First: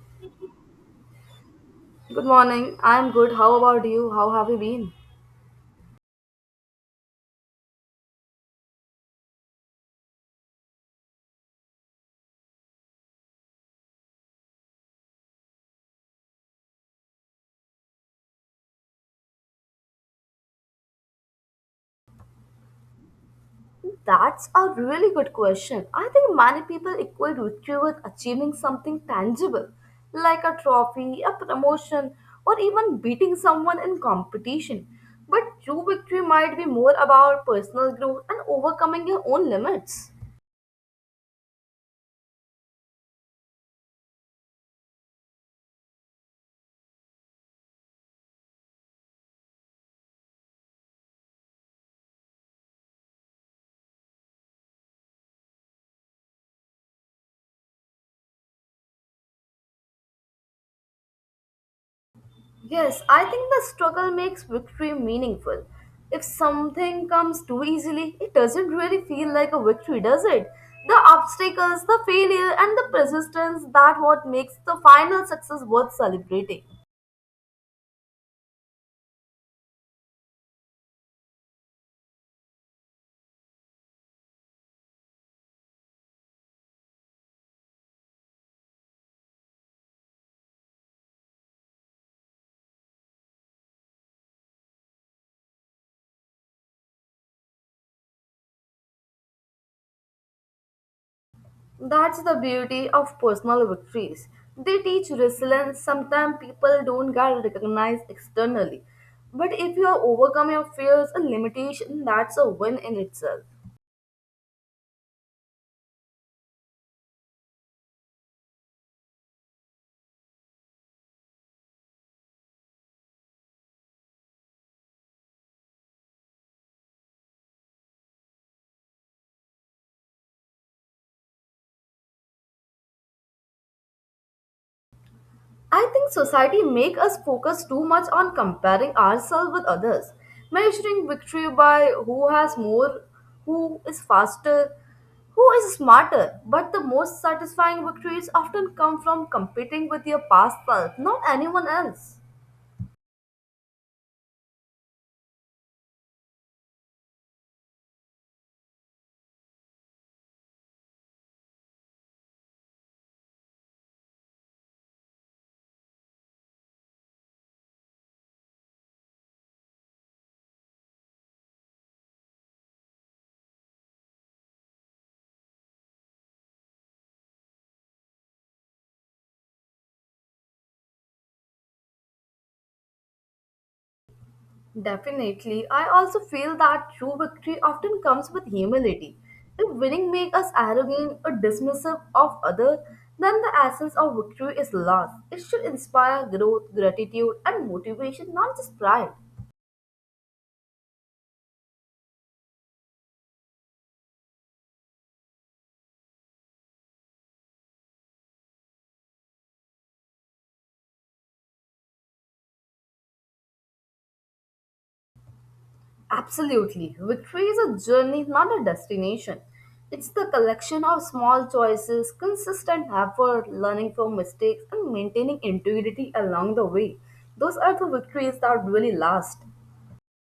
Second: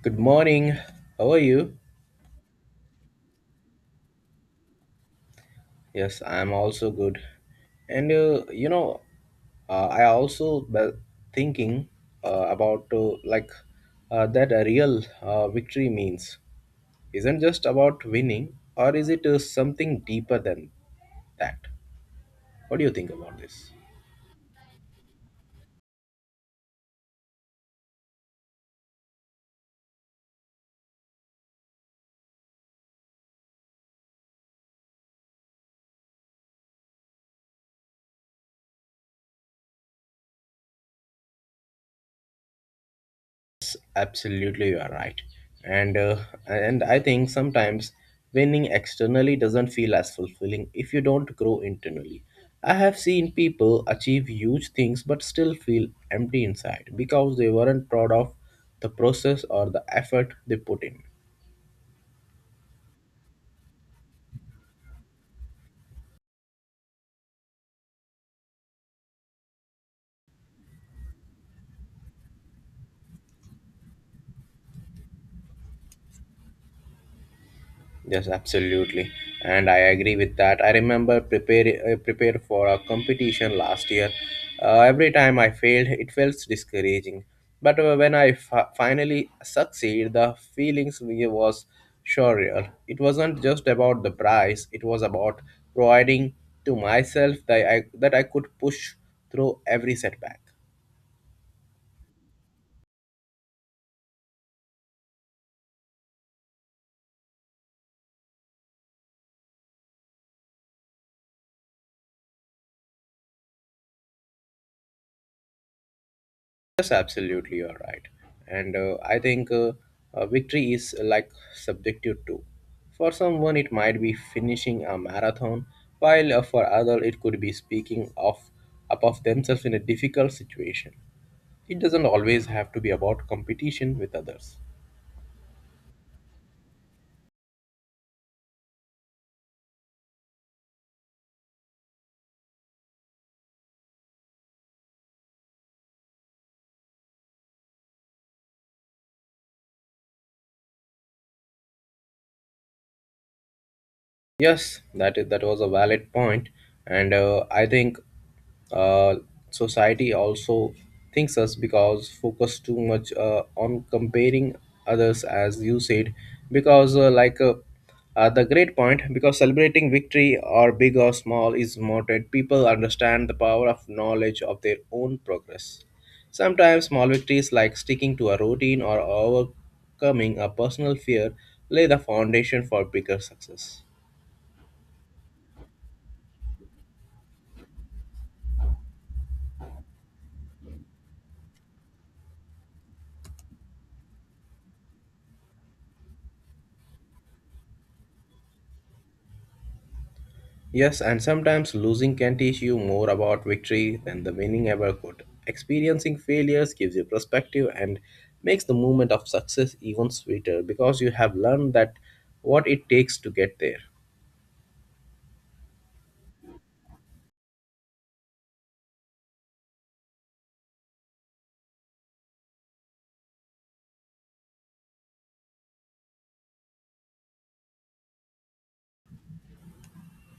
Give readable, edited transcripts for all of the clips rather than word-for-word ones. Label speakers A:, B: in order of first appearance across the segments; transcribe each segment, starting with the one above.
A: Good morning. How are you?
B: Good morning. I'm good. How about you? How have you been?
A: Yes, I'm also good. And I also thinking about that a real victory means isn't just about winning, or is it something deeper than that? What do you think about this?
B: That's a really good question. I think many people equate victory with achieving something tangible, like a trophy, a promotion, or even beating someone in competition. But true victory might be more about personal growth and overcoming your own limits.
A: Absolutely, you are right. And uh, and I think sometimes winning externally doesn't feel as fulfilling if you don't grow internally. I have seen people achieve huge things but still feel empty inside because they weren't proud of the process or the effort they put in.
B: Yes, I think the struggle makes victory meaningful. If something comes too easily, it doesn't really feel like a victory, does it? The obstacles, the failure, and the persistence that what makes the final success worth celebrating.
A: Yes, absolutely, and I agree with that. I remember prepared for a competition last year. Every time I failed, it felt discouraging. But when I finally succeeded, the feelings was surreal. It wasn't just about the prize; it was about providing to myself that I could push through every setback.
B: That's the beauty of personal victories. They teach resilience. Sometimes people don't get recognized externally. But if you overcome your fears and limitations, that's a win in itself.
A: Yes, absolutely, you're right. And I think, victory is, like, subjective too. For someone, it might be finishing a marathon, while for other, it could be speaking of up of themselves in a difficult situation. It doesn't always have to be about competition with others.
B: I think society make us focus too much on comparing ourselves with others, measuring victory by who has more, who is faster, who is smarter. But the most satisfying victories often come from competing with your past self, not anyone else.
A: Yes, that was a valid point, and I think uh, society also thinks us because focus too much on comparing others, as you said, because the great point, because celebrating victory or big or small is motivated. People understand the power of knowledge of their own progress. Sometimes small victories like sticking to a routine or overcoming a personal fear lay the foundation for bigger success.
B: Definitely. I also feel that true victory often comes with humility. If winning makes us arrogant or dismissive of others, then the essence of victory is lost. It should inspire growth, gratitude, and motivation, not just pride.
A: Yes, and sometimes losing can teach you more about victory than the winning ever could. Experiencing failures gives you perspective and makes the moment of success even sweeter, because you have learned that what it takes to get there.
B: Absolutely. Victory is a journey, not a destination. It's the collection of small choices, consistent effort, learning from mistakes, and maintaining integrity along the way. Those are the victories that really last.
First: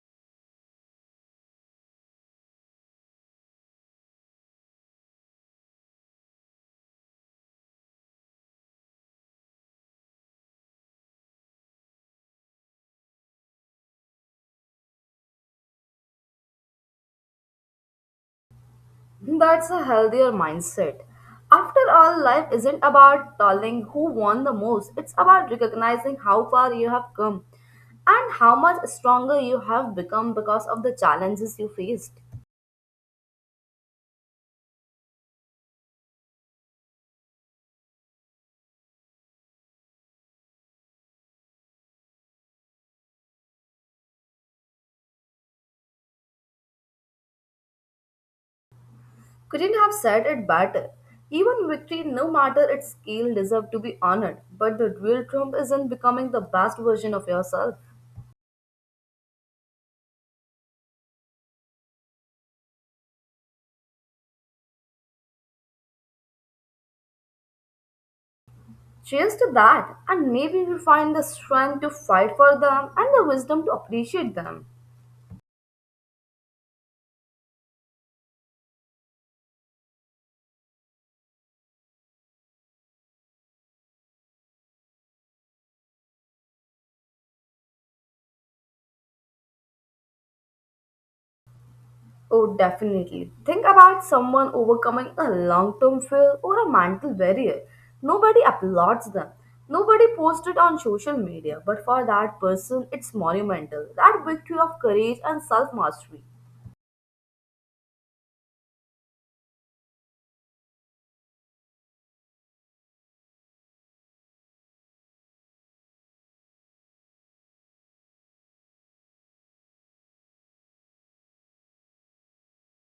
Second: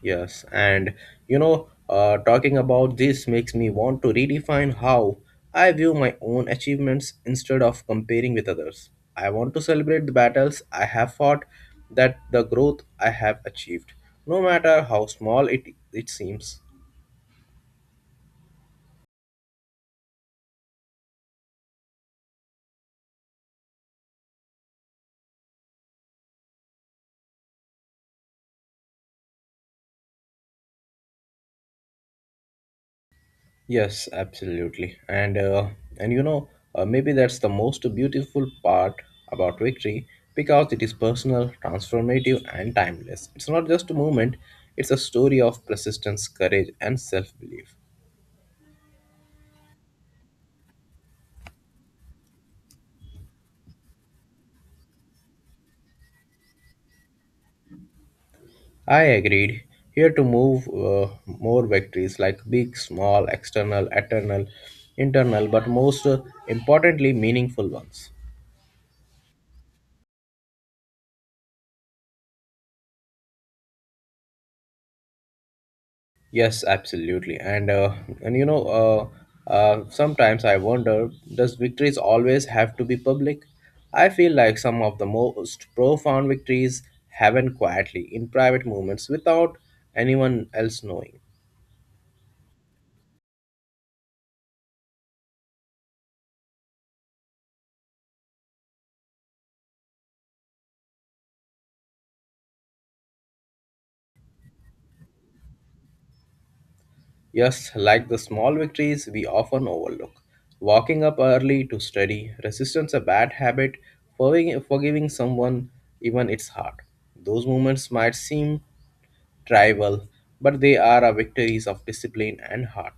A: Yes, and talking about this makes me want to redefine how I view my own achievements instead of comparing with others. I want to celebrate the battles I have fought, that the growth I have achieved, no matter how small it seems.
B: That's a healthier mindset. After all, life isn't about telling who won the most, it's about recognizing how far you have come and how much stronger you have become because of the challenges you faced.
A: Yes, absolutely. And maybe that's the most beautiful part about victory, because it is personal, transformative, and timeless. It's not just a moment, it's a story of persistence, courage, and self-belief.
B: Couldn't have said it better. Even victory, no matter its scale, deserve to be honored. But the real triumph is in becoming the best version of yourself.
A: I agreed. Here to move more victories like big, small, external, eternal, internal, but most importantly, meaningful ones.
B: Cheers to that, and maybe you find the strength to fight for them and the wisdom to appreciate them.
A: Yes, absolutely. And sometimes I wonder, does victories always have to be public? I feel like some of the most profound victories happen quietly in private moments without anyone else knowing.
B: Oh, definitely. Think about someone overcoming a long term fear or a mental barrier. Nobody applauds them. Nobody posts it on social media, but for that person, it's monumental. That victory of courage and self mastery.
A: Yes, like the small victories we often overlook. Walking up early to study, resistance a bad habit, forgiving someone even it's hard. Those moments might seem tribal, but they are a victories of discipline and heart.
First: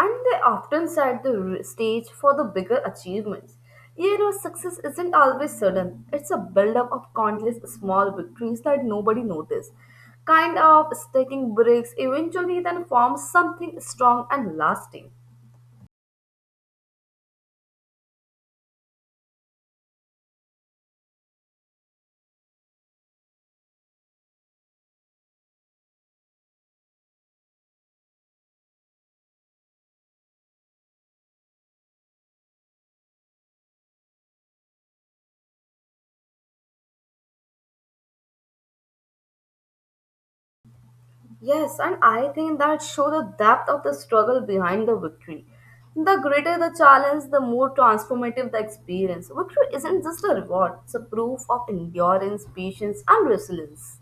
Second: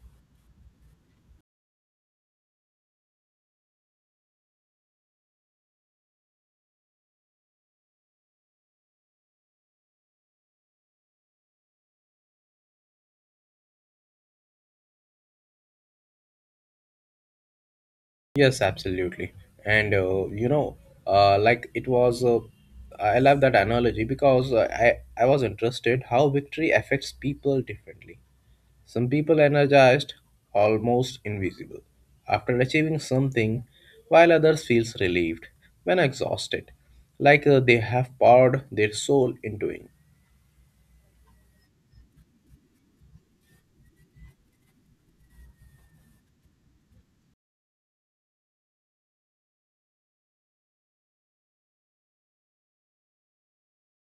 B: And they often set the stage for the bigger achievements. You know, success isn't always sudden, it's a buildup of countless small victories that nobody noticed. Kind of taking breaks eventually then forms something strong and lasting.
A: Yes, absolutely. And you know, like it was, I love that analogy because I was interested how victory affects people differently. Some people energized, almost invisible, after achieving something, while others feels relieved when exhausted, like they have poured their soul into it.
B: Yes, and I think that show the depth of the struggle behind the victory. The greater the challenge, the more transformative the experience. Victory isn't just a reward, it's a proof of endurance, patience, and resilience.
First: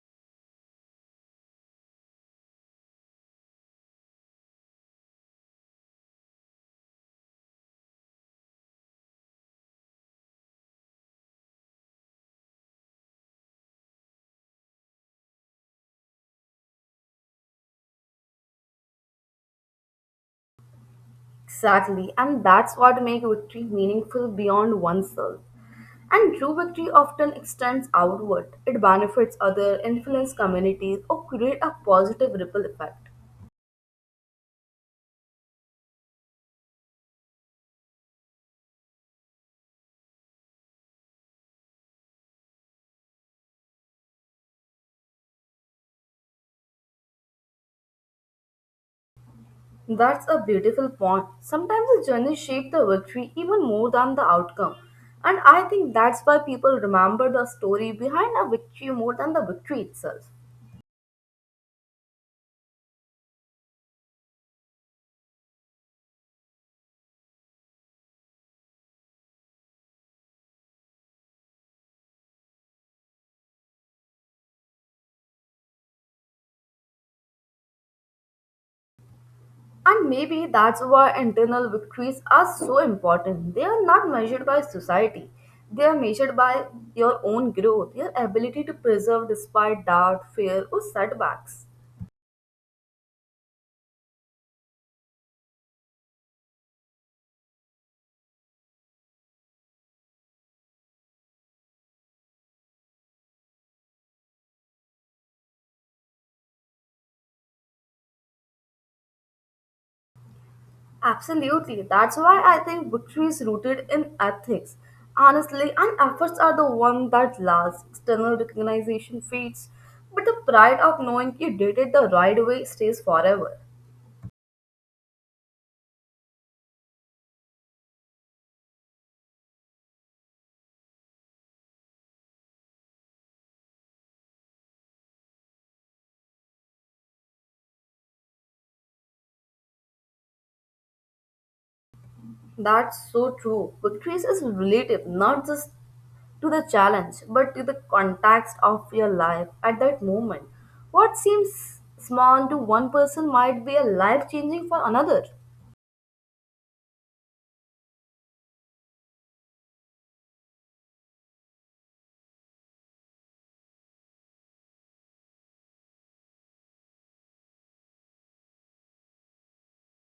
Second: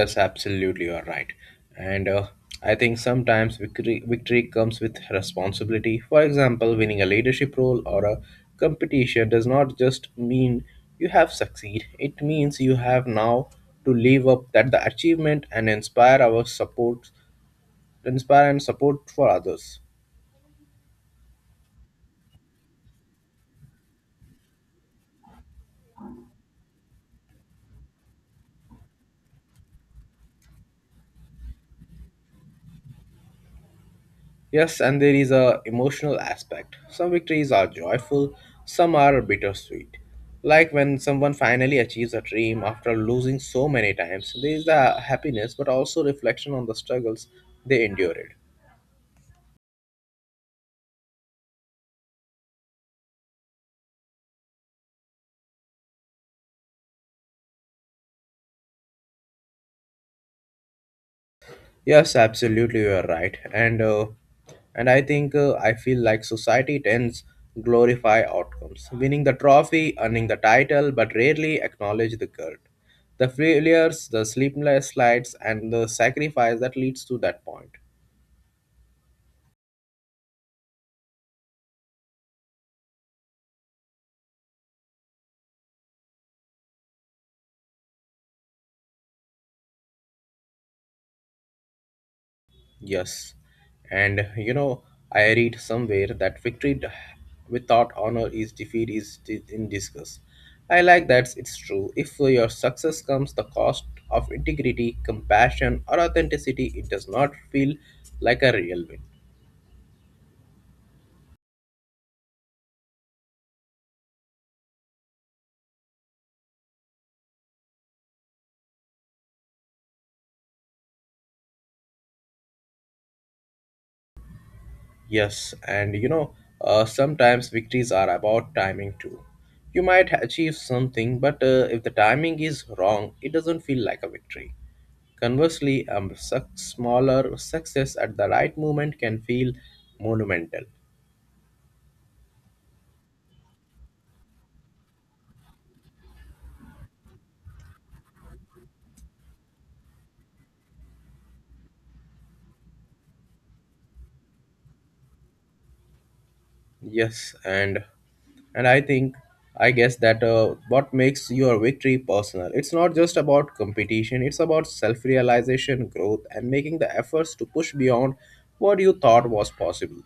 A: Yes, absolutely you are right. And I think sometimes victory comes with responsibility. For example, winning a leadership role or a competition does not just mean you have succeed. It means you have now to live up that the achievement and inspire our support, inspire and support for others.
B: Exactly, and that's what makes victory meaningful beyond oneself. And true victory often extends outward. It benefits others, influences communities, or creates a positive ripple effect.
A: Yes, and there is a emotional aspect. Some victories are joyful, some are bittersweet. Like when someone finally achieves a dream after losing so many times, there is the happiness but also reflection on the struggles they endured.
B: That's a beautiful point. Sometimes the journey shapes the victory even more than the outcome. And I think that's why people remember the story behind a victory more than the victory itself.
A: Yes, absolutely, you are right. And I think, I feel like society tends glorify outcomes, winning the trophy, earning the title, but rarely acknowledge the guilt, the failures, the sleepless nights, and the sacrifice that leads to that point.
B: And maybe that's why internal victories are so important. They are not measured by society, they are measured by your own growth, your ability to preserve despite doubt, fear, or setbacks.
A: Yes, and I read somewhere that victory without honor is defeat is in disgust. I like that it's true. If your success comes the cost of integrity, compassion, or authenticity, it does not feel like a real win.
B: Absolutely. That's why I think victory is rooted in ethics. Honestly, and efforts are the one that lasts. External recognition fades, but the pride of knowing you did it the right way stays forever.
A: Yes, and sometimes victories are about timing too. You might achieve something, but if the timing is wrong, it doesn't feel like a victory. Conversely, a suc smaller success at the right moment can feel monumental.
B: That's so true. Victory is relative, not just to the challenge, but to the context of your life at that moment. What seems small to one person might be a life changing for another.
A: Yes, and I think I guess that what makes your victory personal. It's not just about competition. It's about self-realization, growth, and making the efforts to push beyond what you thought was possible.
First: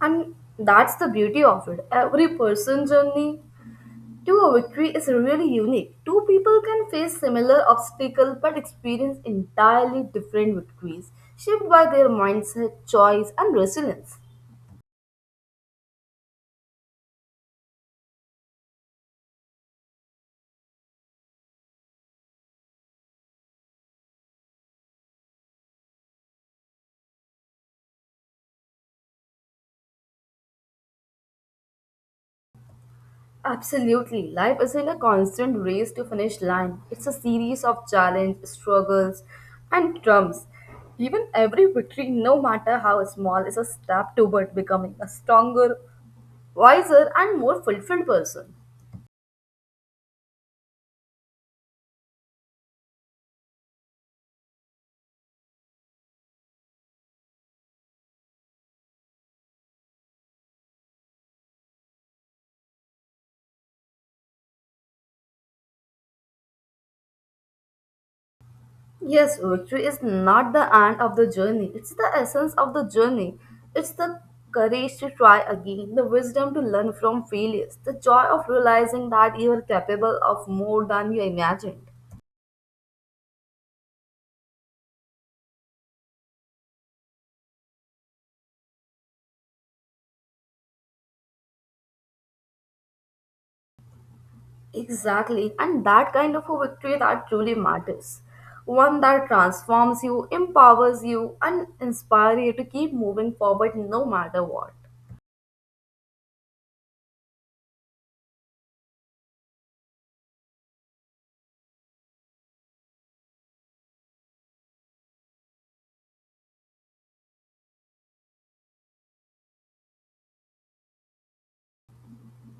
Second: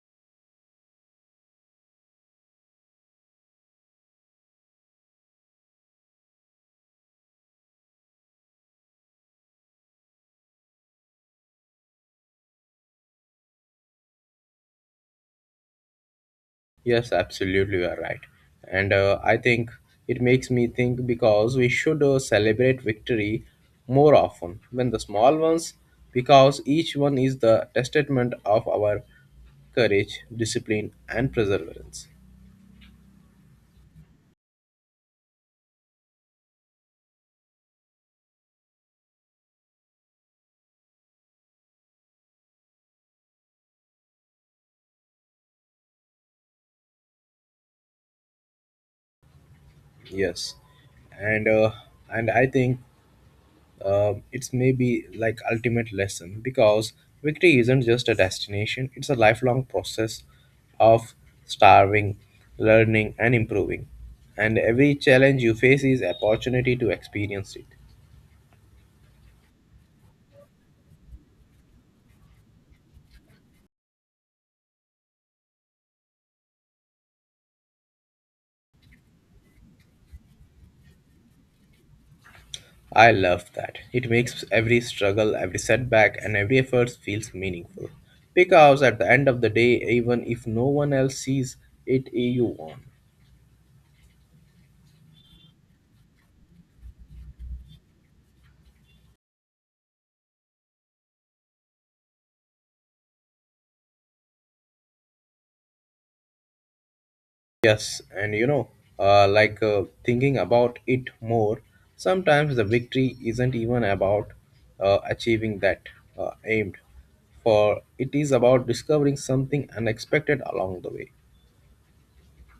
B: And that's the beauty of it. Every person's journey to a victory is really unique. Two people can face similar obstacles but experience entirely different victories, shaped by their mindset, choice, and resilience.
A: Yes, absolutely, you are right. And I think it makes me think because we should celebrate victory more often than the small ones, because each one is the testament of our courage, discipline, and perseverance.
B: Absolutely, life isn't a constant race to finish line. It's a series of challenges, struggles, and triumphs. Even every victory, no matter how small, is a step toward becoming a stronger, wiser, and more fulfilled person.
A: Yes, and uh, and I think, it's maybe like ultimate lesson, because victory isn't just a destination, it's a lifelong process of starving, learning, and improving. And every challenge you face is opportunity to experience it.
B: Yes, victory is not the end of the journey. It's the essence of the journey. It's the courage to try again, the wisdom to learn from failures, the joy of realizing that you are capable of more than you imagined.
A: I love that. It makes every struggle, every setback, and every effort feels meaningful, because at the end of the day, even if no one else sees it, you won.
B: Exactly, and that kind of a victory that truly matters. One that transforms you, empowers you, and inspires you to keep moving forward no matter what.
A: Yes, and thinking about it more, sometimes the victory isn't even about achieving that aimed for, it is about discovering something unexpected along the way.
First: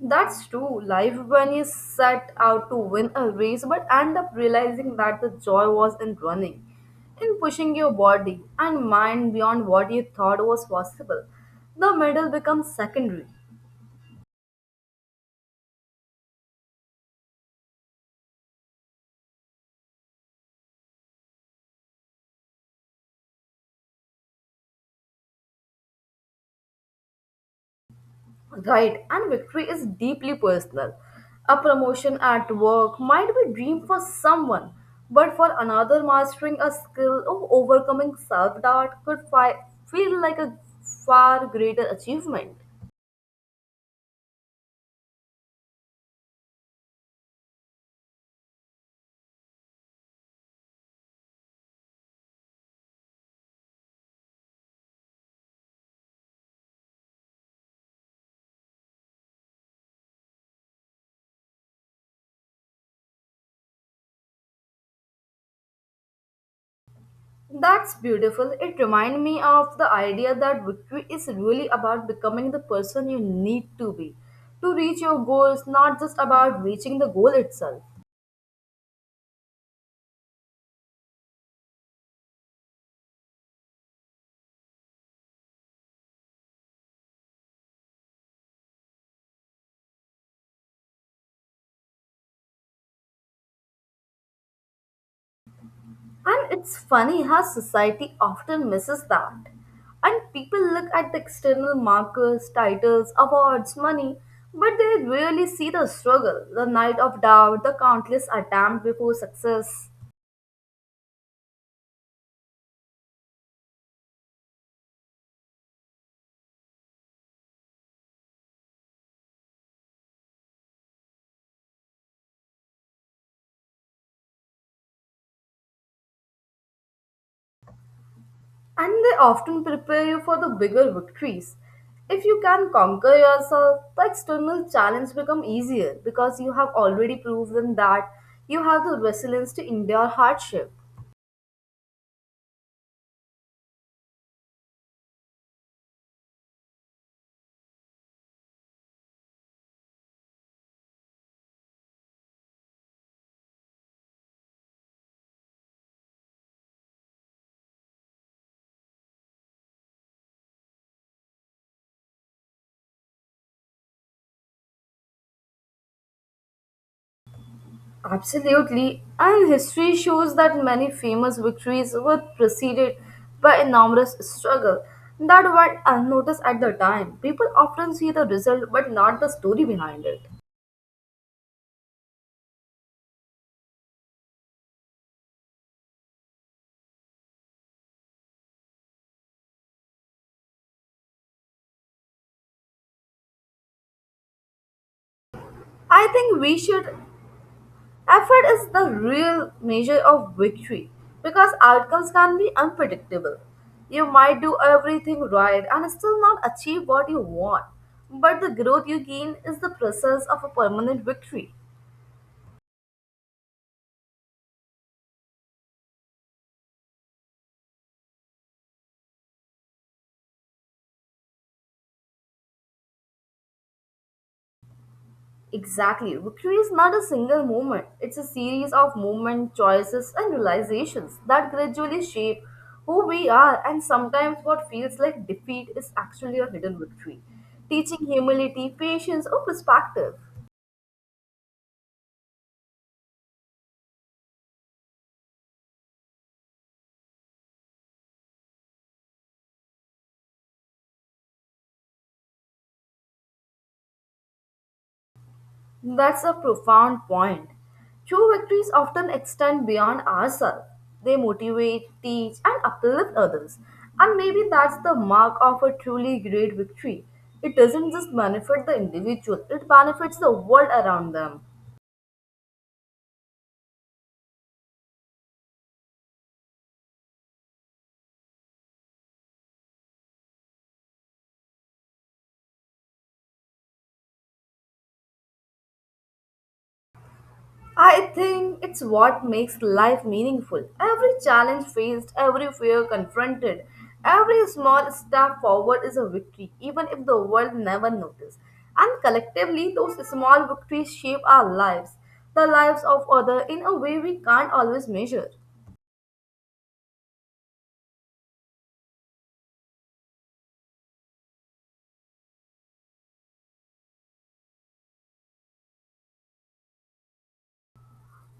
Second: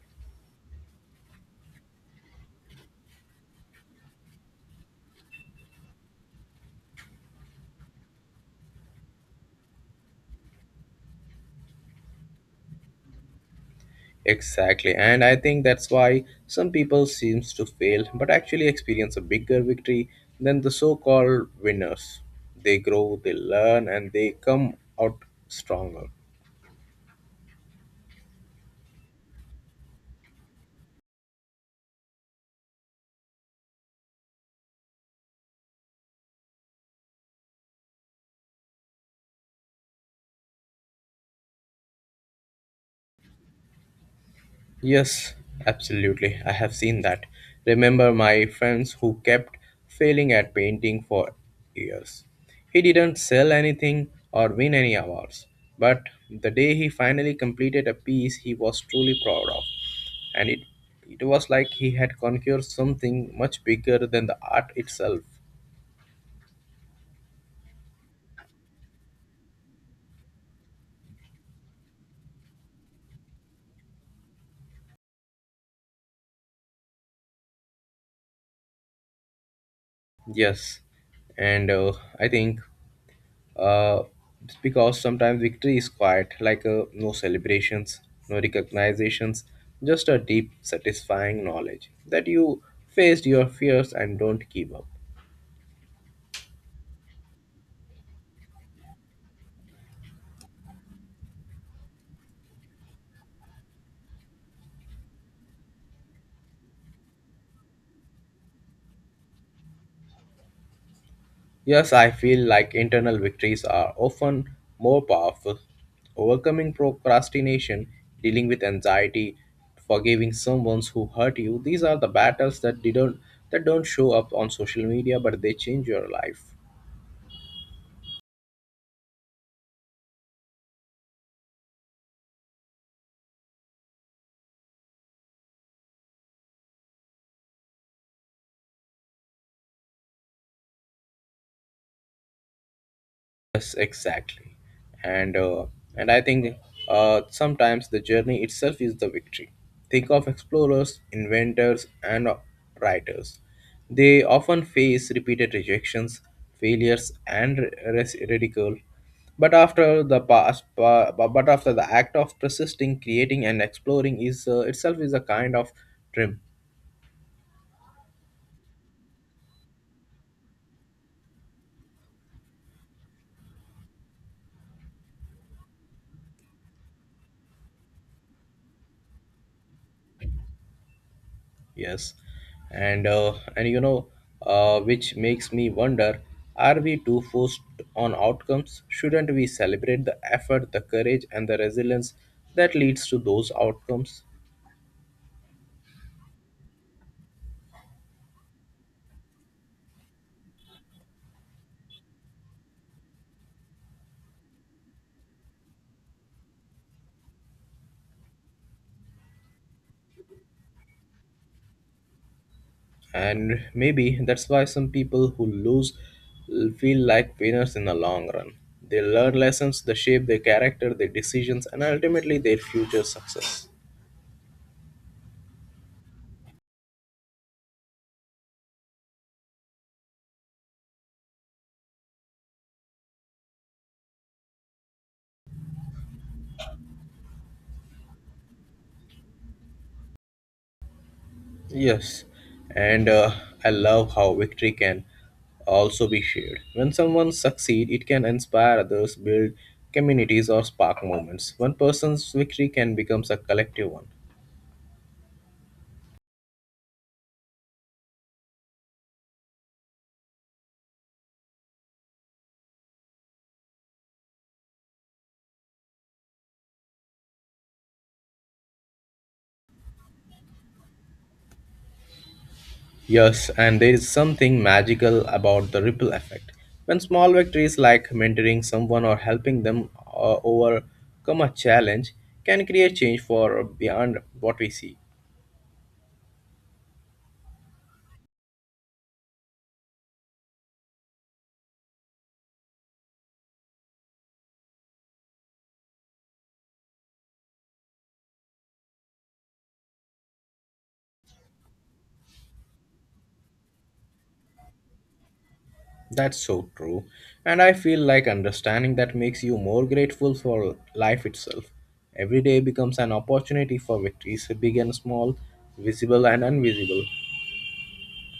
B: That's true. Life when you set out to win a race but end up realizing that the joy was in running, in pushing your body and mind beyond what you thought was possible. The medal becomes secondary.
A: Exactly, and I think that's why some people seems to fail but actually experience a bigger victory than the so-called winners. They grow, they learn, and they come out stronger.
B: Right, and victory is deeply personal. A promotion at work might be dream for someone, but for another mastering a skill or overcoming self-doubt could feel like a far greater achievement.
A: Yes, absolutely. I have seen that. Remember my friends who kept failing at painting for years. He didn't sell anything or win any awards, but the day he finally completed a piece he was truly proud of, and it was like he had conquered something much bigger than the art itself.
B: That's beautiful. It reminds me of the idea that victory is really about becoming the person you need to be to reach your goals, not just about reaching the goal itself.
A: Yes, and I think uh, it's because sometimes victory is quiet, like no celebrations, no recognitions, just a deep, satisfying knowledge that you faced your fears and don't give up.
B: And it's funny how society often misses that. And people look at the external markers, titles, awards, money, but they rarely see the struggle, the night of doubt, the countless attempts before success.
A: Yes, I feel like internal victories are often more powerful. Overcoming procrastination, dealing with anxiety, forgiving someone who hurt you, these are the battles that didn't that don't show up on social media, but they change your life.
B: And they often prepare you for the bigger victories. If you can conquer yourself, the external challenge become easier because you have already proven that you have the resilience to endure hardship.
A: Yes, exactly. And uh, and I think sometimes the journey itself is the victory. Think of explorers, inventors, and writers. They often face repeated rejections, failures, and ridicule. But after the act of persisting, creating, and exploring is itself is a kind of dream.
B: Absolutely, and history shows that many famous victories were preceded by enormous struggle that went unnoticed at the time. People often see the result but not the story behind it.
A: Yes, and which makes me wonder: are we too focused on outcomes? Shouldn't we celebrate the effort, the courage, and the resilience that leads to those outcomes?
B: I think we should. Effort is the real measure of victory because outcomes can be unpredictable. You might do everything right and still not achieve what you want, but the growth you gain is the process of a permanent victory.
A: And maybe that's why some people who lose feel like winners in the long run. They learn lessons, they shape their character, their decisions, and ultimately their future success.
B: Exactly, victory is not a single moment, it's a series of movement, choices, and realizations that gradually shape who we are, and sometimes what feels like defeat is actually a hidden victory, teaching humility, patience, or perspective.
A: Yes, and I love how victory can also be shared. When someone succeeds, it can inspire others, build communities, or spark moments. One person's victory can become a collective one.
B: That's a profound point. True victories often extend beyond ourselves. They motivate, teach, and uplift others. And maybe that's the mark of a truly great victory. It doesn't just benefit the individual, it benefits the world around them.
A: Yes, and there is something magical about the ripple effect. When small victories like mentoring someone or helping them overcome a challenge can create change for beyond what we see.
B: I think it's what makes life meaningful. Every challenge faced, every fear confronted, every small step forward is a victory, even if the world never notices. And collectively, those small victories shape our lives, the lives of others, in a way we can't always measure.
A: That's so true. And I feel like understanding that makes you more grateful for life itself. Every day becomes an opportunity for victories, big and small, visible and invisible.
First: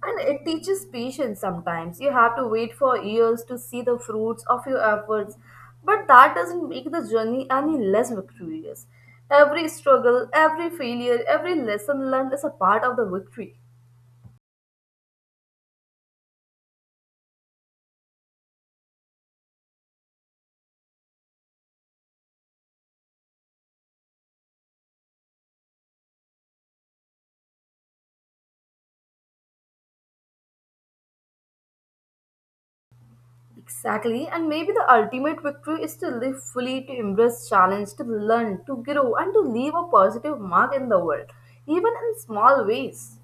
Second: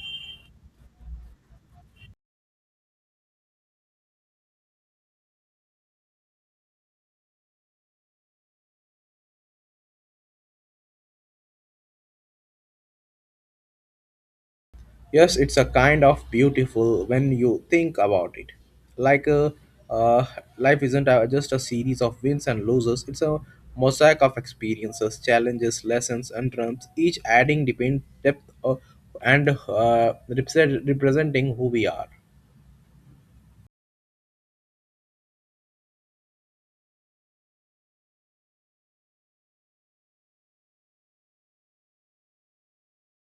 B: And it teaches patience sometimes. You have to wait for years to see the fruits of your efforts, but that doesn't make the journey any less victorious. Every struggle, every failure, every lesson learned is a part of the victory.
A: Yes, it's a kind of beautiful when you think about it. Like a uh, Life isn't just a series of wins and losses. It's a mosaic of experiences, challenges, lessons, and triumphs, each adding depend depth, and representing who we are.
B: Exactly, and maybe the ultimate victory is to live fully, to embrace challenge, to learn, to grow, and to leave a positive mark in the world, even in small ways.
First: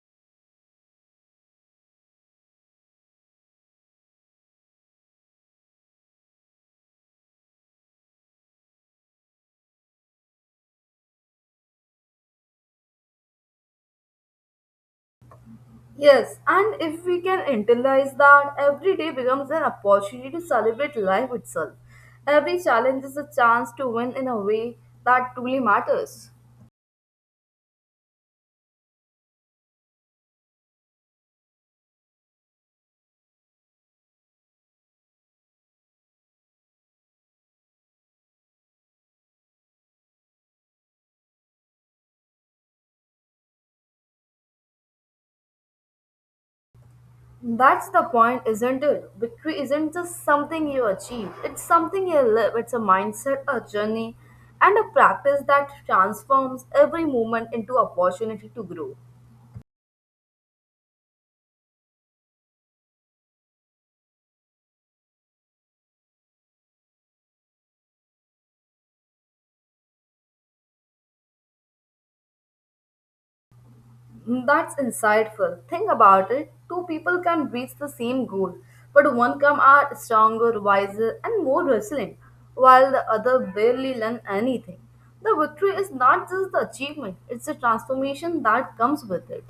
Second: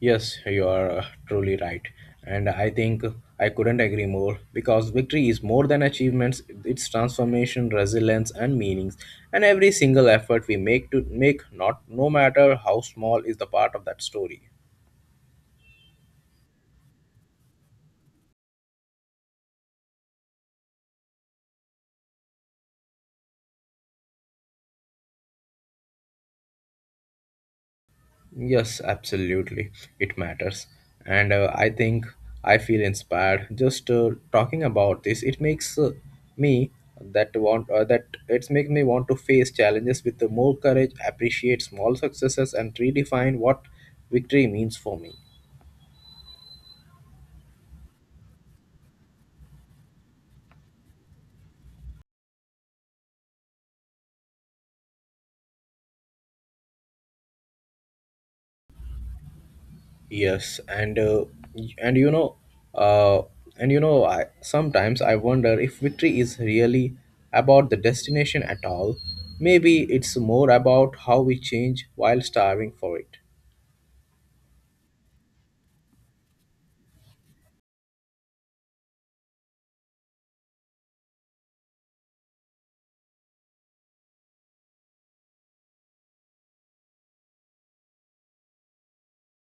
A: Yes, you are truly right. And I think I couldn't agree more, because victory is more than achievements, it's transformation, resilience, and meanings. And every single effort we make not no matter how small, is the part of that story.
B: Yes, and if we can internalize that, every day becomes an opportunity to celebrate life itself. Every challenge is a chance to win in a way that truly matters.
A: Yes, absolutely. It matters. And I think I feel inspired just talking about this. It makes me that want that it's making me want to face challenges with more courage, appreciate small successes, and redefine what victory means for me.
B: That's the point, isn't it? Victory isn't just something you achieve, it's something you live. It's a mindset, a journey, and a practice that transforms every moment into opportunity to grow.
A: Yes, and y- uh, and you know, I sometimes I wonder if victory is really about the destination at all. Maybe it's more about how we change while starving for it.
B: That's insightful. Think about it. Two people can reach the same goal, but one come out stronger, wiser, and more resilient, while the other barely learn anything. The victory is not just the achievement, it's the transformation that comes with it.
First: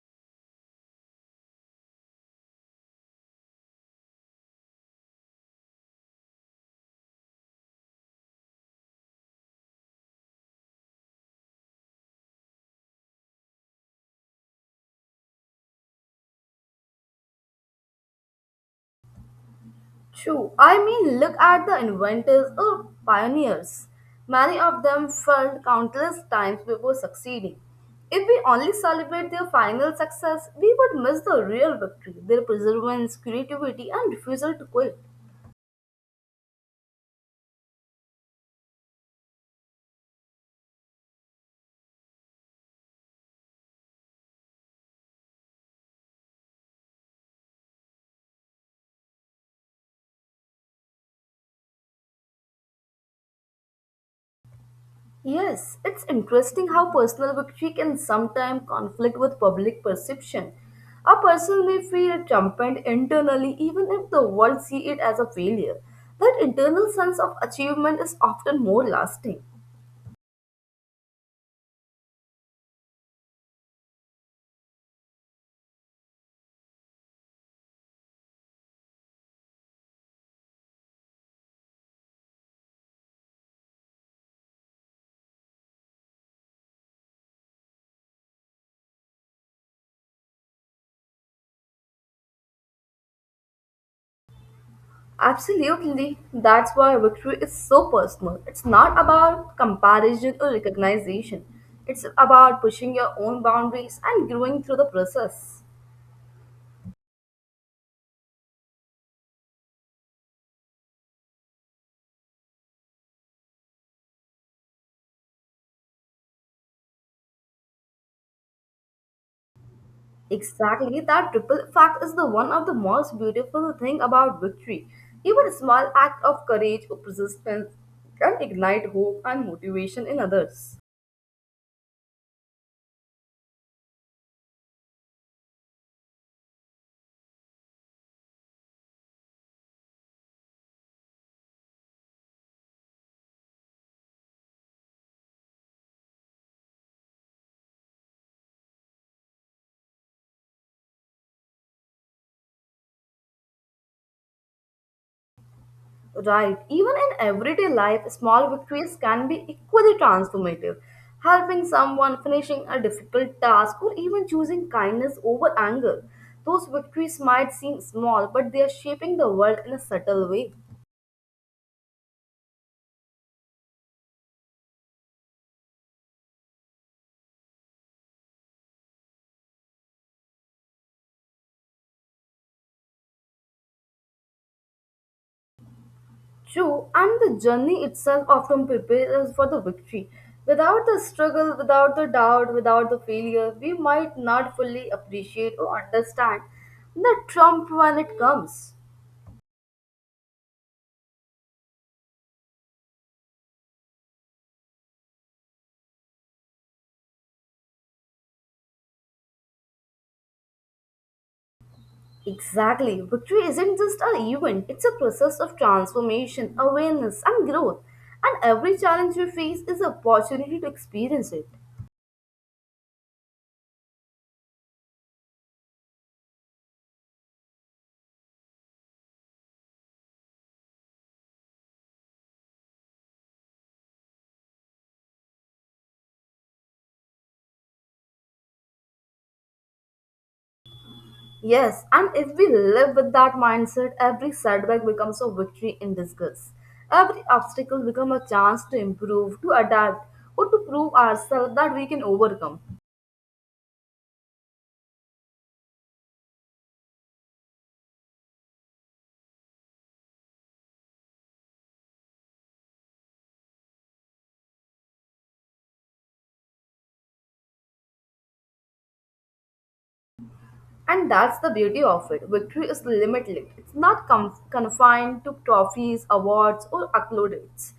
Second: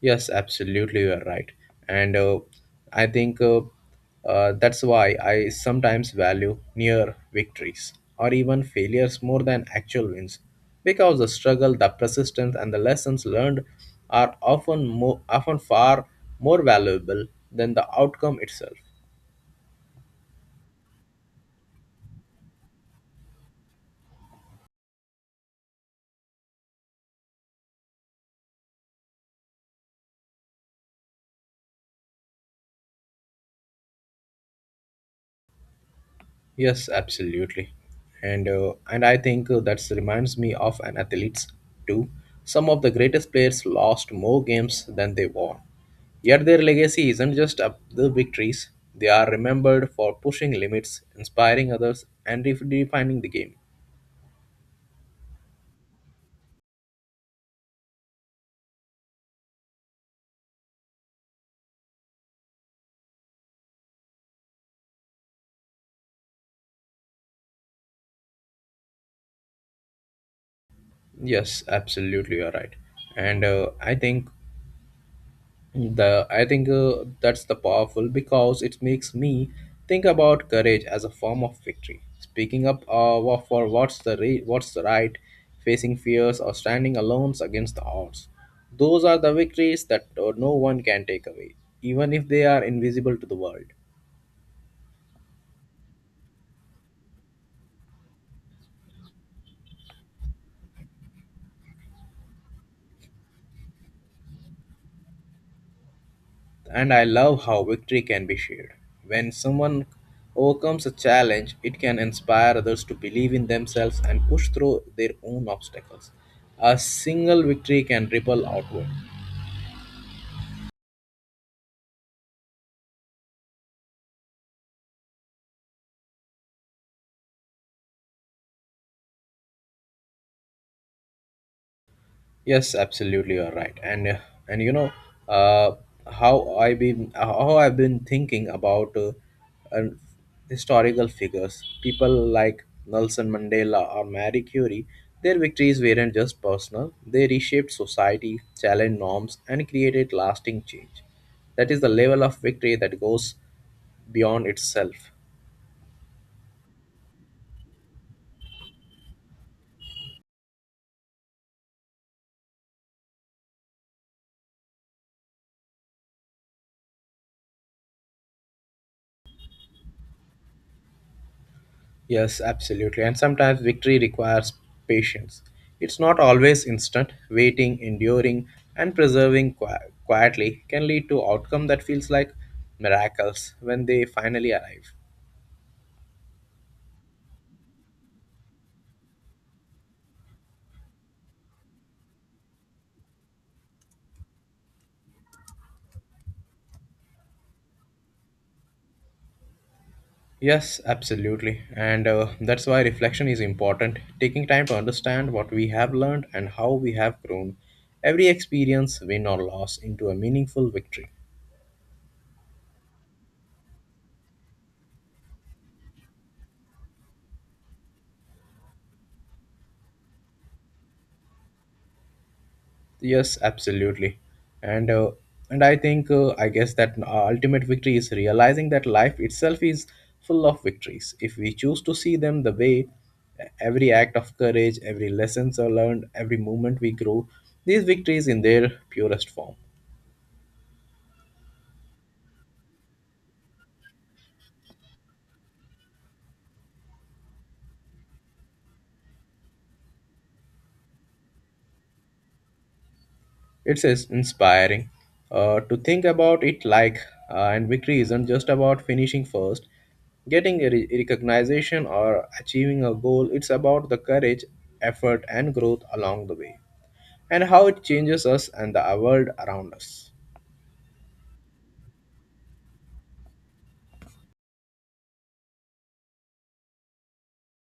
A: Yes, absolutely, you are right. And I think, that's why I sometimes value near victories or even failures more than actual wins, because the struggle, the persistence, and the lessons learned are often far more valuable than the outcome itself.
B: True. I mean, look at the inventors or pioneers. Many of them failed countless times before succeeding. If we only celebrate their final success, we would miss the real victory, their perseverance, creativity, and refusal to quit.
A: Yes, absolutely. And I think that reminds me of an athletes too. Some of the greatest players lost more games than they won. Yet their legacy isn't just up the victories. They are remembered for pushing limits, inspiring others, and redefining the game.
B: Yes, it's interesting how personal victory can sometimes conflict with public perception. A person may feel triumphant internally even if the world see it as a failure. That internal sense of achievement is often more lasting.
A: Yes, absolutely, you're right. And I think The I think that's the powerful because it makes me think about courage as a form of victory. Speaking up for what's the right, facing fears or standing alone against the odds. Those are the victories that no one can take away, even if they are invisible to the world.
B: Absolutely. That's why victory is so personal. It's not about comparison or recognition. It's about pushing your own boundaries and growing through the process.
A: And I love how victory can be shared. When someone overcomes a challenge, it can inspire others to believe in themselves and push through their own obstacles. A single victory can ripple outward.
B: Exactly. That triple fact is the one of the most beautiful thing about victory. Even a small act of courage or persistence can ignite hope and motivation in others.
A: Yes, absolutely, you're right. And uh, how I've been thinking about uh, historical figures, people like Nelson Mandela or Marie Curie. Their victories weren't just personal; they reshaped society, challenged norms, and created lasting change. That is the level of victory that goes beyond itself.
B: Right. Even in everyday life, small victories can be equally transformative. Helping someone, finishing a difficult task, or even choosing kindness over anger. Those victories might seem small, but they are shaping the world in a subtle way.
A: Yes, absolutely. And sometimes victory requires patience. It's not always instant. Waiting, enduring, and preserving quietly can lead to outcome that feels like miracles when they finally arrive.
B: True, and the journey itself often prepares us for the victory. Without the struggle, without the doubt, without the failure, we might not fully appreciate or understand the trump when it comes.
A: Yes, absolutely. And that's why reflection is important. Taking time to understand what we have learned and how we have grown. Every experience, win or loss, into a meaningful victory.
B: Exactly. Victory isn't just an event, it's a process of transformation, awareness, and growth. And every challenge we face is an opportunity to experience it.
A: Yes, absolutely. And uh, and I think I guess that ultimate victory is realizing that life itself is full of victories. If we choose to see them the way every act of courage, every lessons are learned, every moment we grow, these victories in their purest form.
B: Yes, and if we live with that mindset, every setback becomes a victory in disguise. Every obstacle becomes a chance to improve, to adapt, or to prove ourselves that we can overcome.
A: It's is inspiring to think about it like and victory isn't just about finishing first, getting a recognition or achieving a goal. It's about the courage, effort and growth along the way, and how it changes us and the world around us.
B: And that's the beauty of it. Victory is limitless. It's not confined to trophies, awards, or accolades.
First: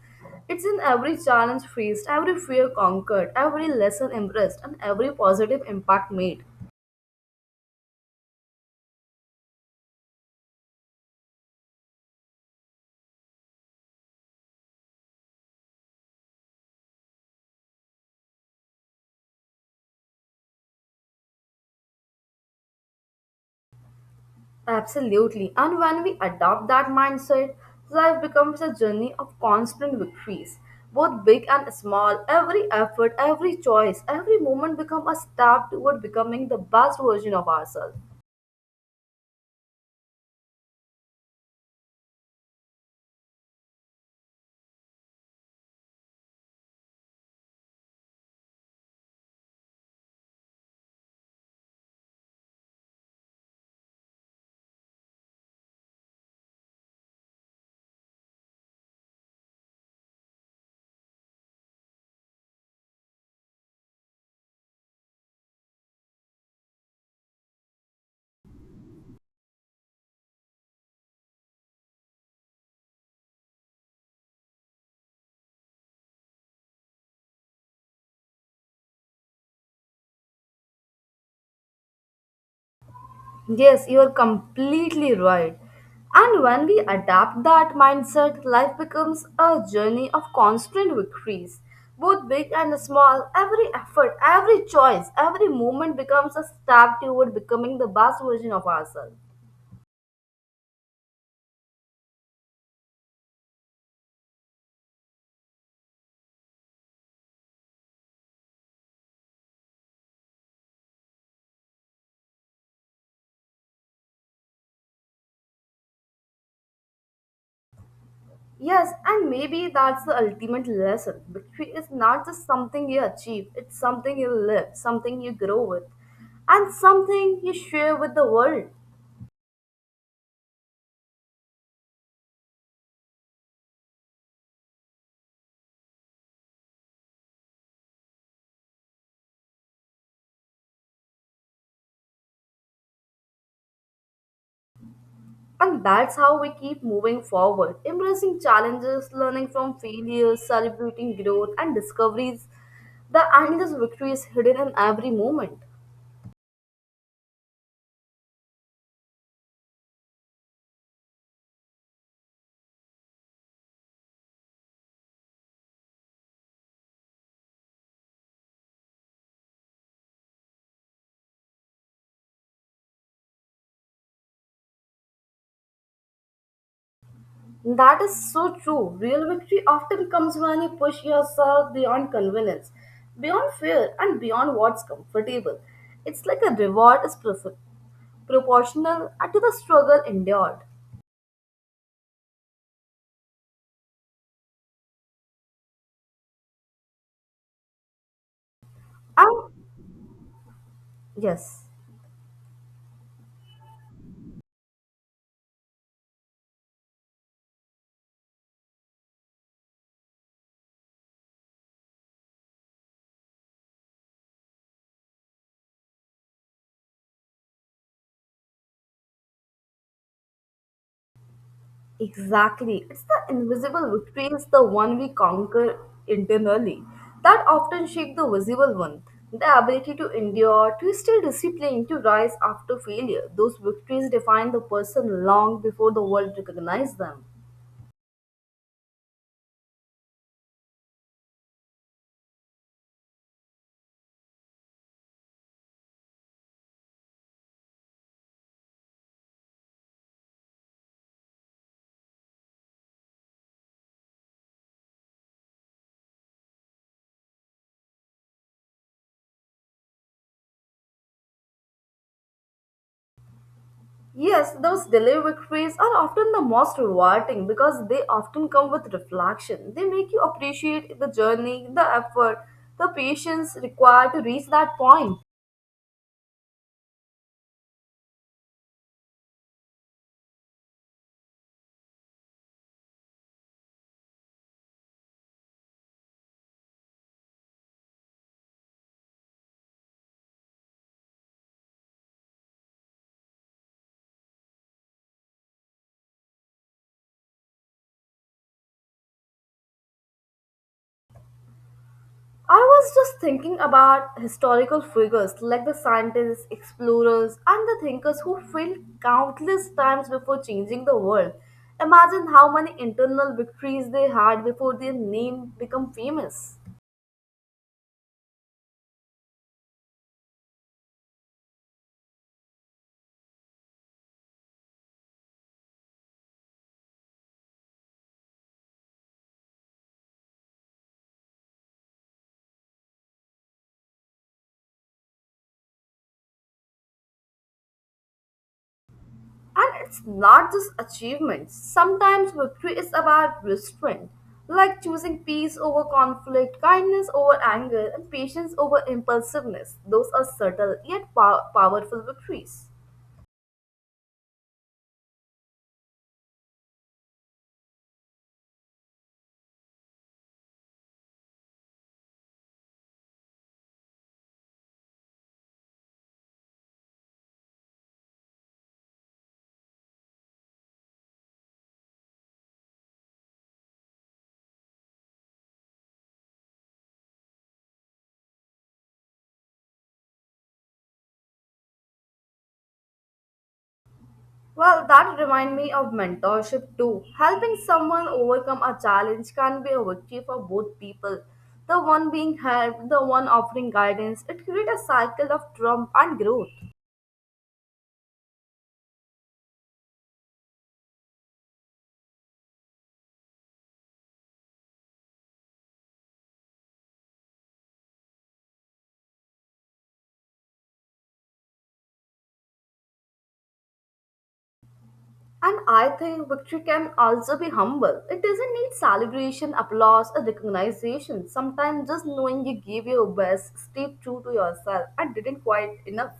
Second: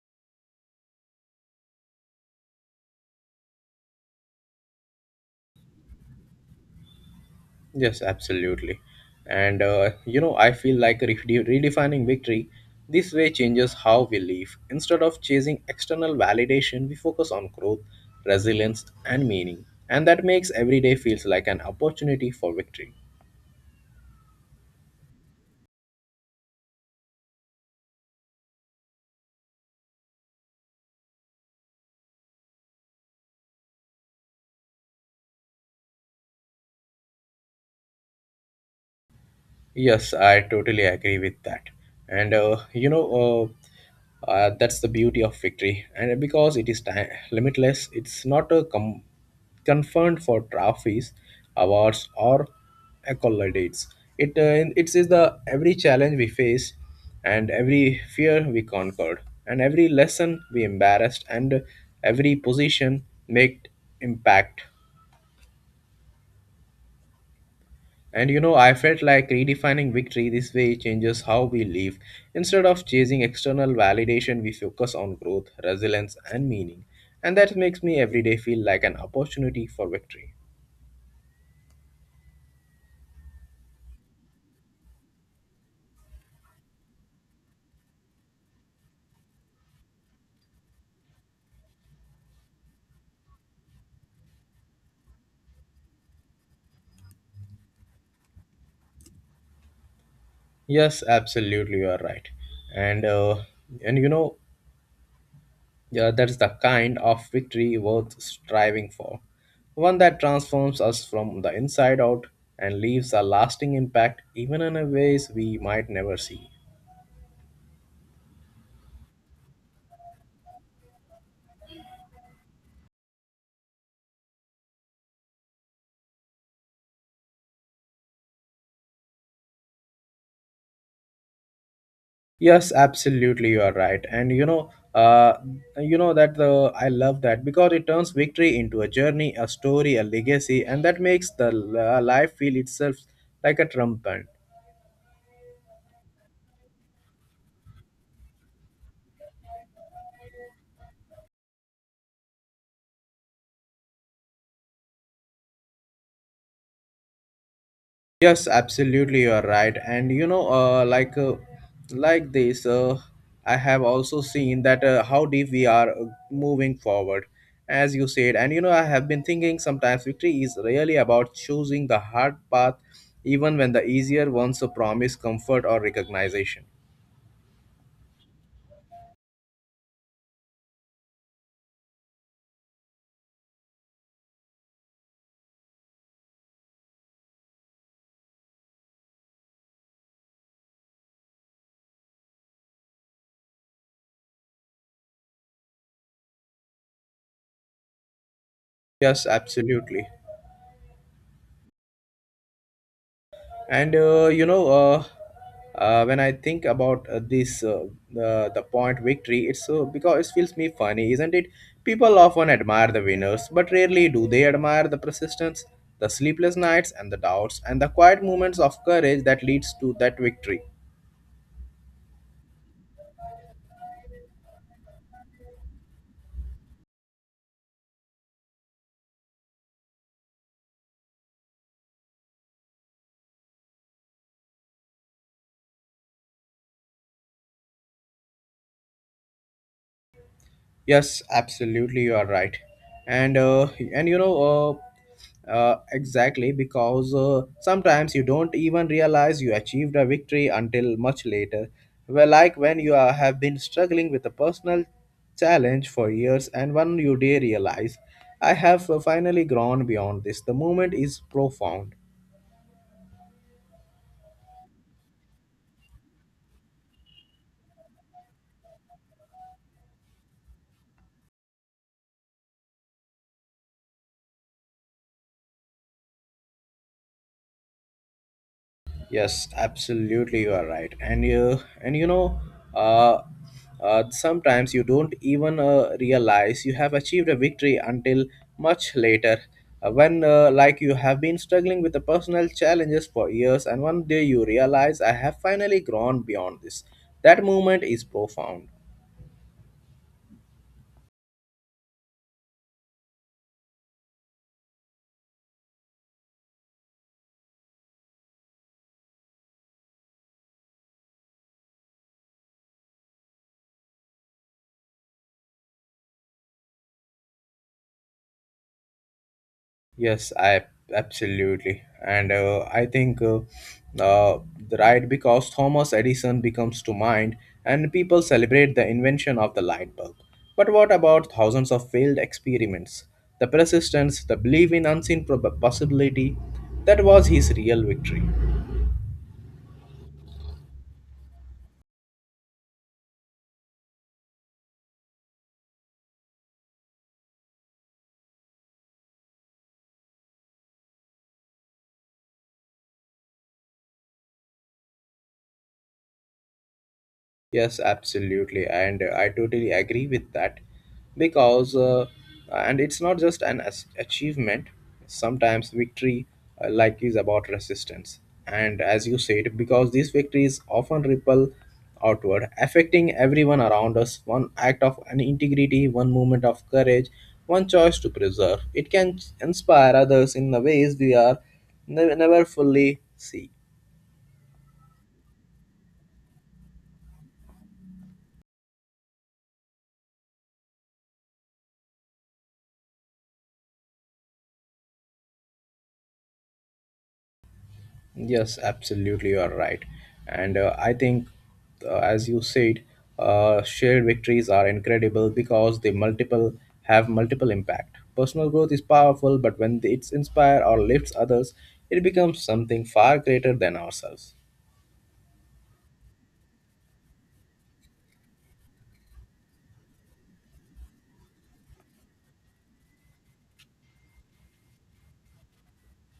B: It's in every challenge faced, every fear conquered, every lesson embraced, and every positive impact made.
A: Yes, absolutely. And you know, I feel like redefining victory this way changes how we live. Instead of chasing external validation, we focus on growth, resilience, and meaning. And that makes every day feels like an opportunity for victory.
B: Absolutely. And when we adopt that mindset, life becomes a journey of constant victories. Both big and small, every effort, every choice, every moment become a step toward becoming the best version of ourselves.
A: Yes, I totally agree with that. And that's the beauty of victory. And because it is time limitless, it's not a confined for trophies, awards, or accolades. It it is the every challenge we face, and every fear we conquered, and every lesson we embarrassed, and every position made impact. And you know, I felt like redefining victory this way changes how we live. Instead of chasing external validation, we focus on growth, resilience, and meaning. And that makes me every day feel like an opportunity for victory.
B: Yes, you are completely right. And when we adapt that mindset, life becomes a journey of constant victories. Both big and small, every effort, every choice, every movement becomes a step toward becoming the best version of ourselves.
A: Yes, absolutely, you are right. And uh, and that's the kind of victory worth striving for. One that transforms us from the inside out and leaves a lasting impact even in a ways we might never see.
B: Yes, and maybe that's the ultimate lesson. Victory is not just something you achieve, it's something you live, something you grow with, and something you share with the world.
A: Yes, absolutely, you are right. And you know that the I love that because it turns victory into a journey, a story, a legacy, and that makes the life feel itself like a triumph.
B: And that's how we keep moving forward, embracing challenges, learning from failures, celebrating growth and discoveries. The endless victory is hidden in every moment.
A: Yes, absolutely, you are right. And you know, like this, uh, I have also seen that how deep we are moving forward, as you said. And you know, I have been thinking sometimes victory is really about choosing the hard path, even when the easier ones promise comfort or recognition.
B: That is so true. Real victory often comes when you push yourself beyond convenience, beyond fear, and beyond what's comfortable. It's like a reward is proportional to the struggle endured.
A: Yes,
B: And
A: absolutely.
B: yes.
A: And you know When I think about this the point victory it's because it feels me funny isn't it, people often admire the winners but rarely do they admire the persistence, the sleepless nights and the doubts and the quiet moments of courage that leads to that victory.
B: Exactly. It's the invisible victories, the one we conquer internally, that often shake the visible one. The ability to endure, to stay disciplined, to rise after failure. Those victories define the person long before the world recognizes them.
A: Yes, absolutely, you are right, and uh, and exactly because sometimes you don't even realize you achieved a victory until much later. Well, like when you are, have been struggling with a personal challenge for years, and one you day realize, I have finally grown beyond this. The moment is profound.
B: Yes, those delay victories are often the most rewarding because they often come with reflection. They make you appreciate the journey, the effort, the patience required to reach that point.
A: Yes, absolutely, you are right. And you know, uh, sometimes you don't even realize you have achieved a victory until much later, when like you have been struggling with the personal challenges for years, and one day you realize I have finally grown beyond this. That moment is profound.
B: I was just thinking about historical figures like the scientists, explorers, and the thinkers who failed countless times before changing the world. Imagine how many internal victories they had before their name became famous.
A: Yes, I absolutely, and I think uh, right because Thomas Edison becomes to mind, and people celebrate the invention of the light bulb. But what about thousands of failed experiments? The persistence, the belief in unseen possibility, that was his real victory.
B: And it's not just achievements. Sometimes victory is about restraint, like choosing peace over conflict, kindness over anger, and patience over impulsiveness. Those are subtle yet powerful victories.
A: Yes, absolutely, and I totally agree with that because, and it's not just an achievement. Sometimes victory, is about resistance, and as you said, because these victories often ripple outward, affecting everyone around us. One act of an integrity, one moment of courage, one choice to preserve. It can inspire others in the ways we are never fully see.
B: Well, that reminds me of mentorship too. Helping someone overcome a challenge can be a victory for both people. The one being helped, the one offering guidance, it creates a cycle of triumph and growth.
A: Yes, absolutely, you are right. And I think, as you said, shared victories are incredible because they multiple have multiple impact. Personal growth is powerful, but when it's inspire or lifts others, it becomes something far greater than ourselves.
B: And I think victory can also be humble. It doesn't need celebration, applause, or recognition. Sometimes just knowing you gave your best, stayed true to yourself, and didn't quite enough.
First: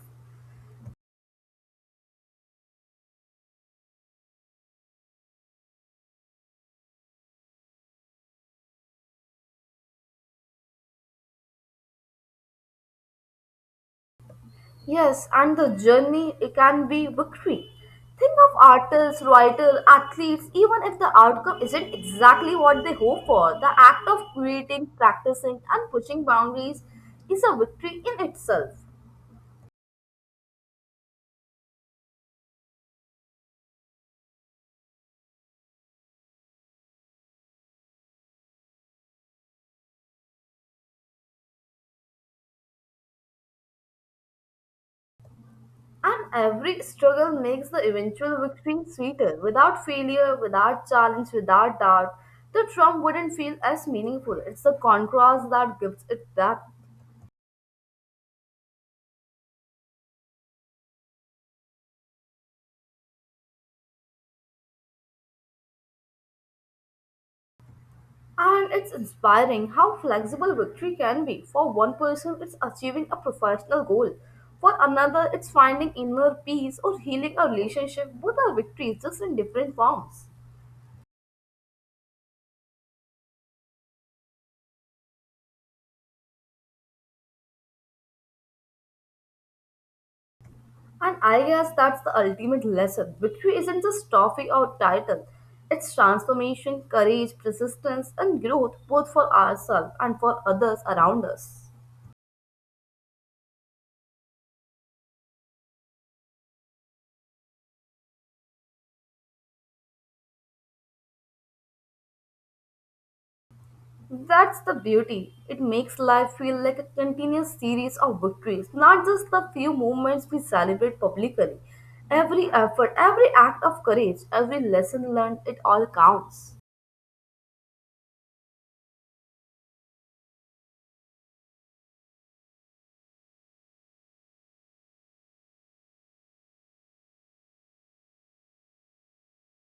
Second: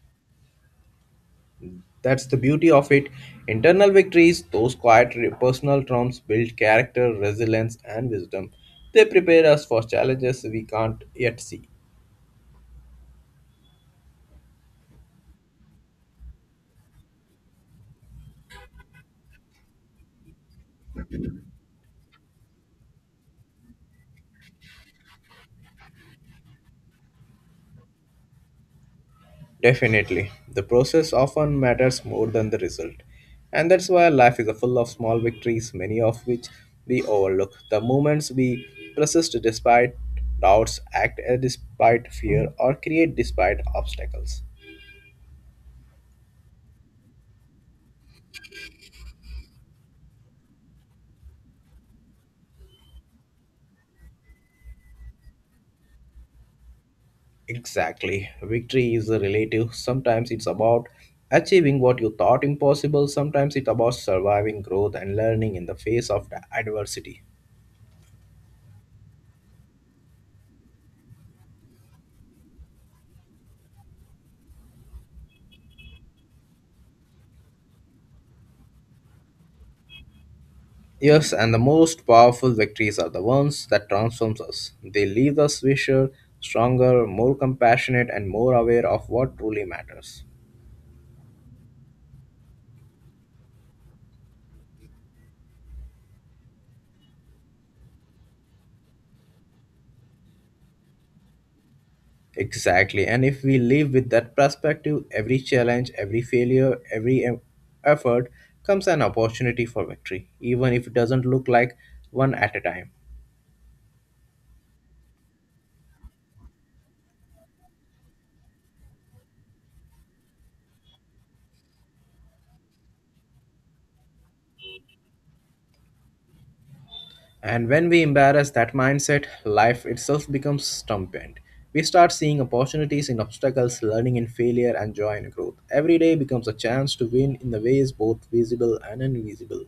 A: That's the beauty of it. Internal victories, those quiet personal triumphs, build character, resilience, and wisdom. They prepare us for challenges we can't yet see.
B: Yes, and the journey it can be victory. Think of artists, writers, athletes, even if the outcome isn't exactly what they hope for, the act of creating, practicing, and pushing boundaries is a victory in itself.
A: Definitely. The process often matters more than the result. And that's why life is full of small victories, many of which we overlook. The moments we persist despite doubts, act despite fear, or create despite obstacles.
B: And every struggle makes the eventual victory sweeter. Without failure, without challenge, without doubt, the triumph wouldn't feel as meaningful. It's the contrast that gives it depth.
A: Exactly. Victory is relative. Sometimes it's about achieving what you thought impossible, sometimes it's about surviving growth and learning in the face of adversity.
B: And it's inspiring how flexible victory can be. For one person, it's achieving a professional goal. For another, it's finding inner peace or healing a relationship. Both are victories, just in different forms.
A: Yes, and the most powerful victories are the ones that transforms us. They leave us richer, stronger, more compassionate, and more aware of what truly matters.
B: And I guess that's the ultimate lesson. Victory isn't just trophy or title. It's transformation, courage, persistence, and growth both for ourselves and for others around us.
A: Exactly, and if we live with that perspective, every challenge, every failure, effort comes an opportunity for victory, even if it doesn't look like one at a time.
B: That's the beauty. It makes life feel like a continuous series of victories, not just the few moments we celebrate publicly. Every effort, every act of courage, every lesson learned, it all counts.
A: And when we embrace that mindset, life itself becomes stampant. We start seeing opportunities in obstacles, learning in failure, and joy in growth. Every day becomes a chance to win in the ways both visible and invisible.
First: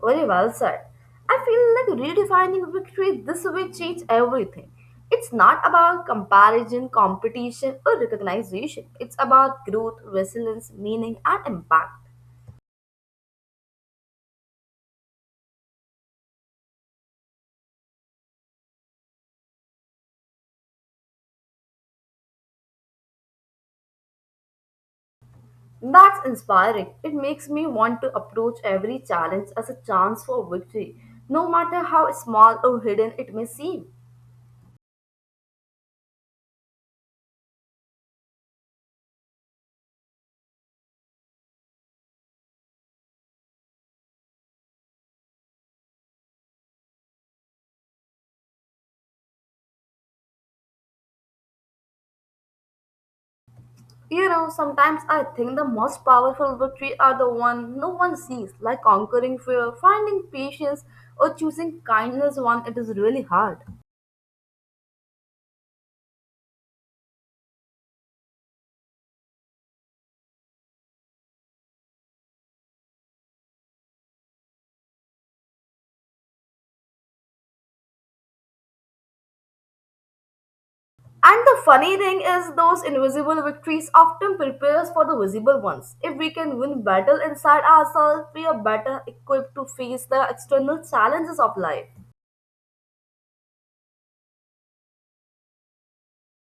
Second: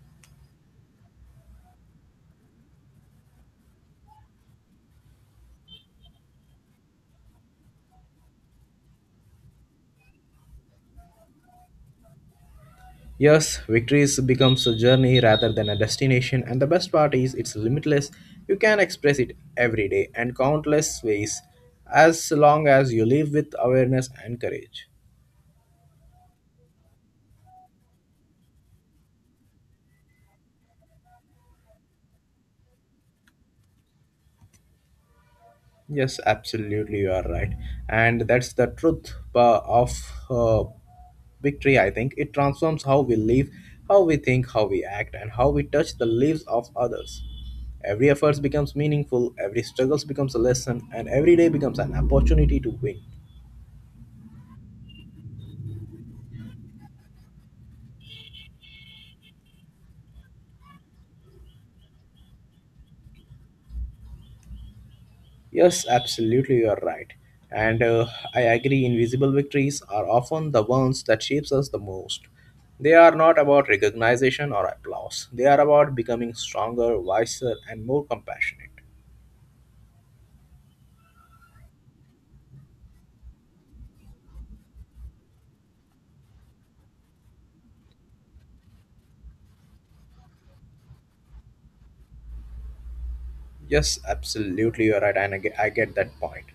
B: Very well said. I feel like redefining victory this way changes everything. It's not about comparison, competition, or recognition. It's about growth, resilience, meaning, and impact.
A: Yes, victories becomes a journey rather than a destination, and the best part is it's limitless. You can express it every day and countless ways, as long as you live with awareness and courage.
B: That's inspiring. It makes me want to approach every challenge as a chance for victory, no matter how small or hidden it may seem.
A: Yes, absolutely, you are right, and that's the truth of uh, victory, I think. It transforms how we live, how we think, how we act, and how we touch the lives of others. Every effort becomes meaningful, every struggle becomes a lesson, and every day becomes an opportunity to win.
B: You know, sometimes I think the most powerful victory are the one no one sees, like conquering fear, finding patience, or choosing kindness when it is really hard.
A: Yes, absolutely, you are right. And I agree, invisible victories are often the ones that shapes us the most. They are not about recognition or applause. They are about becoming stronger, wiser, and more compassionate.
B: And the funny thing is, those invisible victories often prepare us for the visible ones. If we can win battle inside ourselves, we are better equipped to face the external challenges of life.
A: Yes, absolutely, you're right, and I get that point.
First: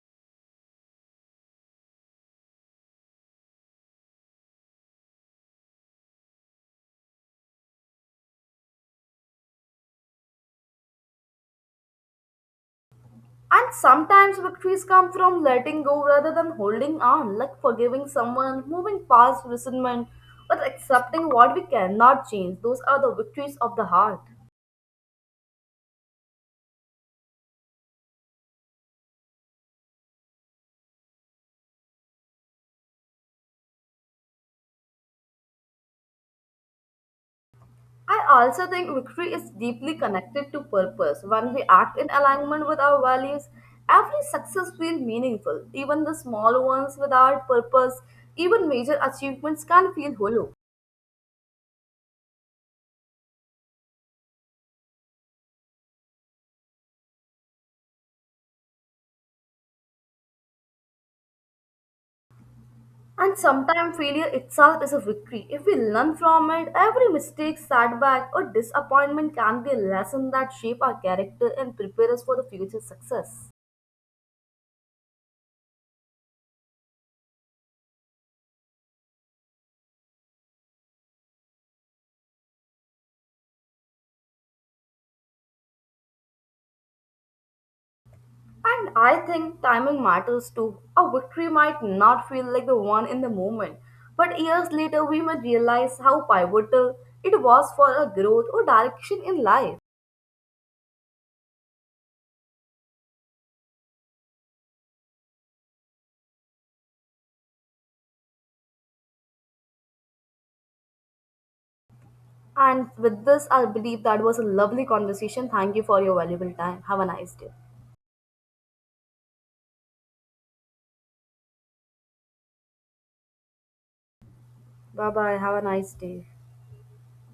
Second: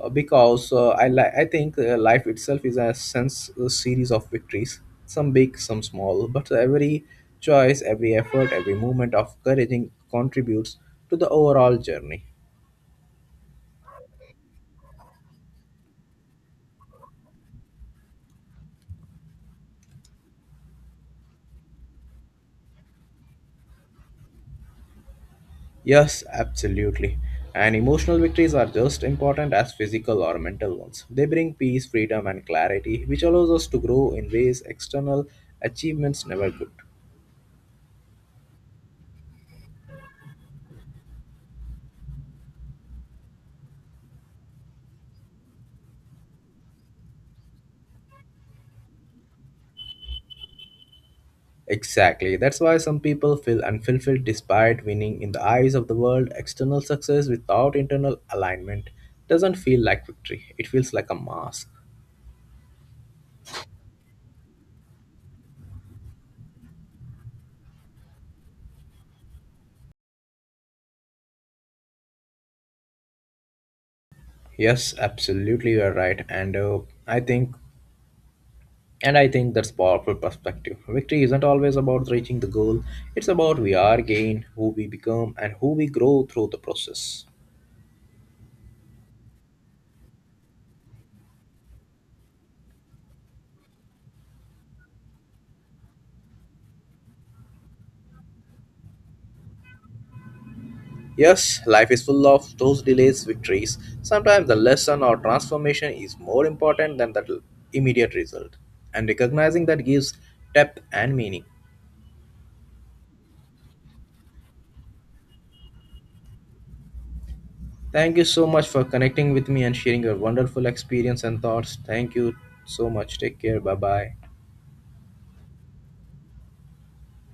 A: Because I think life itself is a series of victories, some big, some small, but every choice, every effort, every moment of courage contributes to the overall journey.
B: And sometimes victories come from letting go rather than holding on, like forgiving someone, moving past resentment, but accepting what we cannot change. Those are the victories of the heart.
A: Yes, absolutely. And emotional victories are just important as physical or mental ones. They bring peace, freedom, and clarity, which allows us to grow in ways external achievements never could.
B: I also think victory is deeply connected to purpose. When we act in alignment with our values, every success feels meaningful. Even the small ones without purpose, even major achievements can feel hollow.
A: Exactly. That's why some people feel unfulfilled despite winning in the eyes of the world. External success without internal alignment doesn't feel like victory, it feels like a mask.
B: And sometimes failure itself is a victory. If we learn from it, every mistake, setback, or disappointment can be a lesson that shape our character and prepare us for the future success.
A: Yes, absolutely, you're right. I think. And I think that's powerful perspective. Victory isn't always about reaching the goal. It's about we are gain, who we become, and who we grow through the process.
B: And I think timing matters too. A victory might not feel like the one in the moment, but years later we might realize how pivotal it was for our growth or direction in life.
A: Yes, life is full of those delays, victories. Sometimes the lesson or transformation is more important than the immediate result. And recognizing that gives depth and meaning.
B: And with this, I believe that was a lovely conversation. Thank you for your valuable time. Have a nice day.
A: Thank you so much for connecting with me and sharing your wonderful experience and thoughts. Thank you so much. Take care. Bye bye.
B: Bye bye. Have a nice day.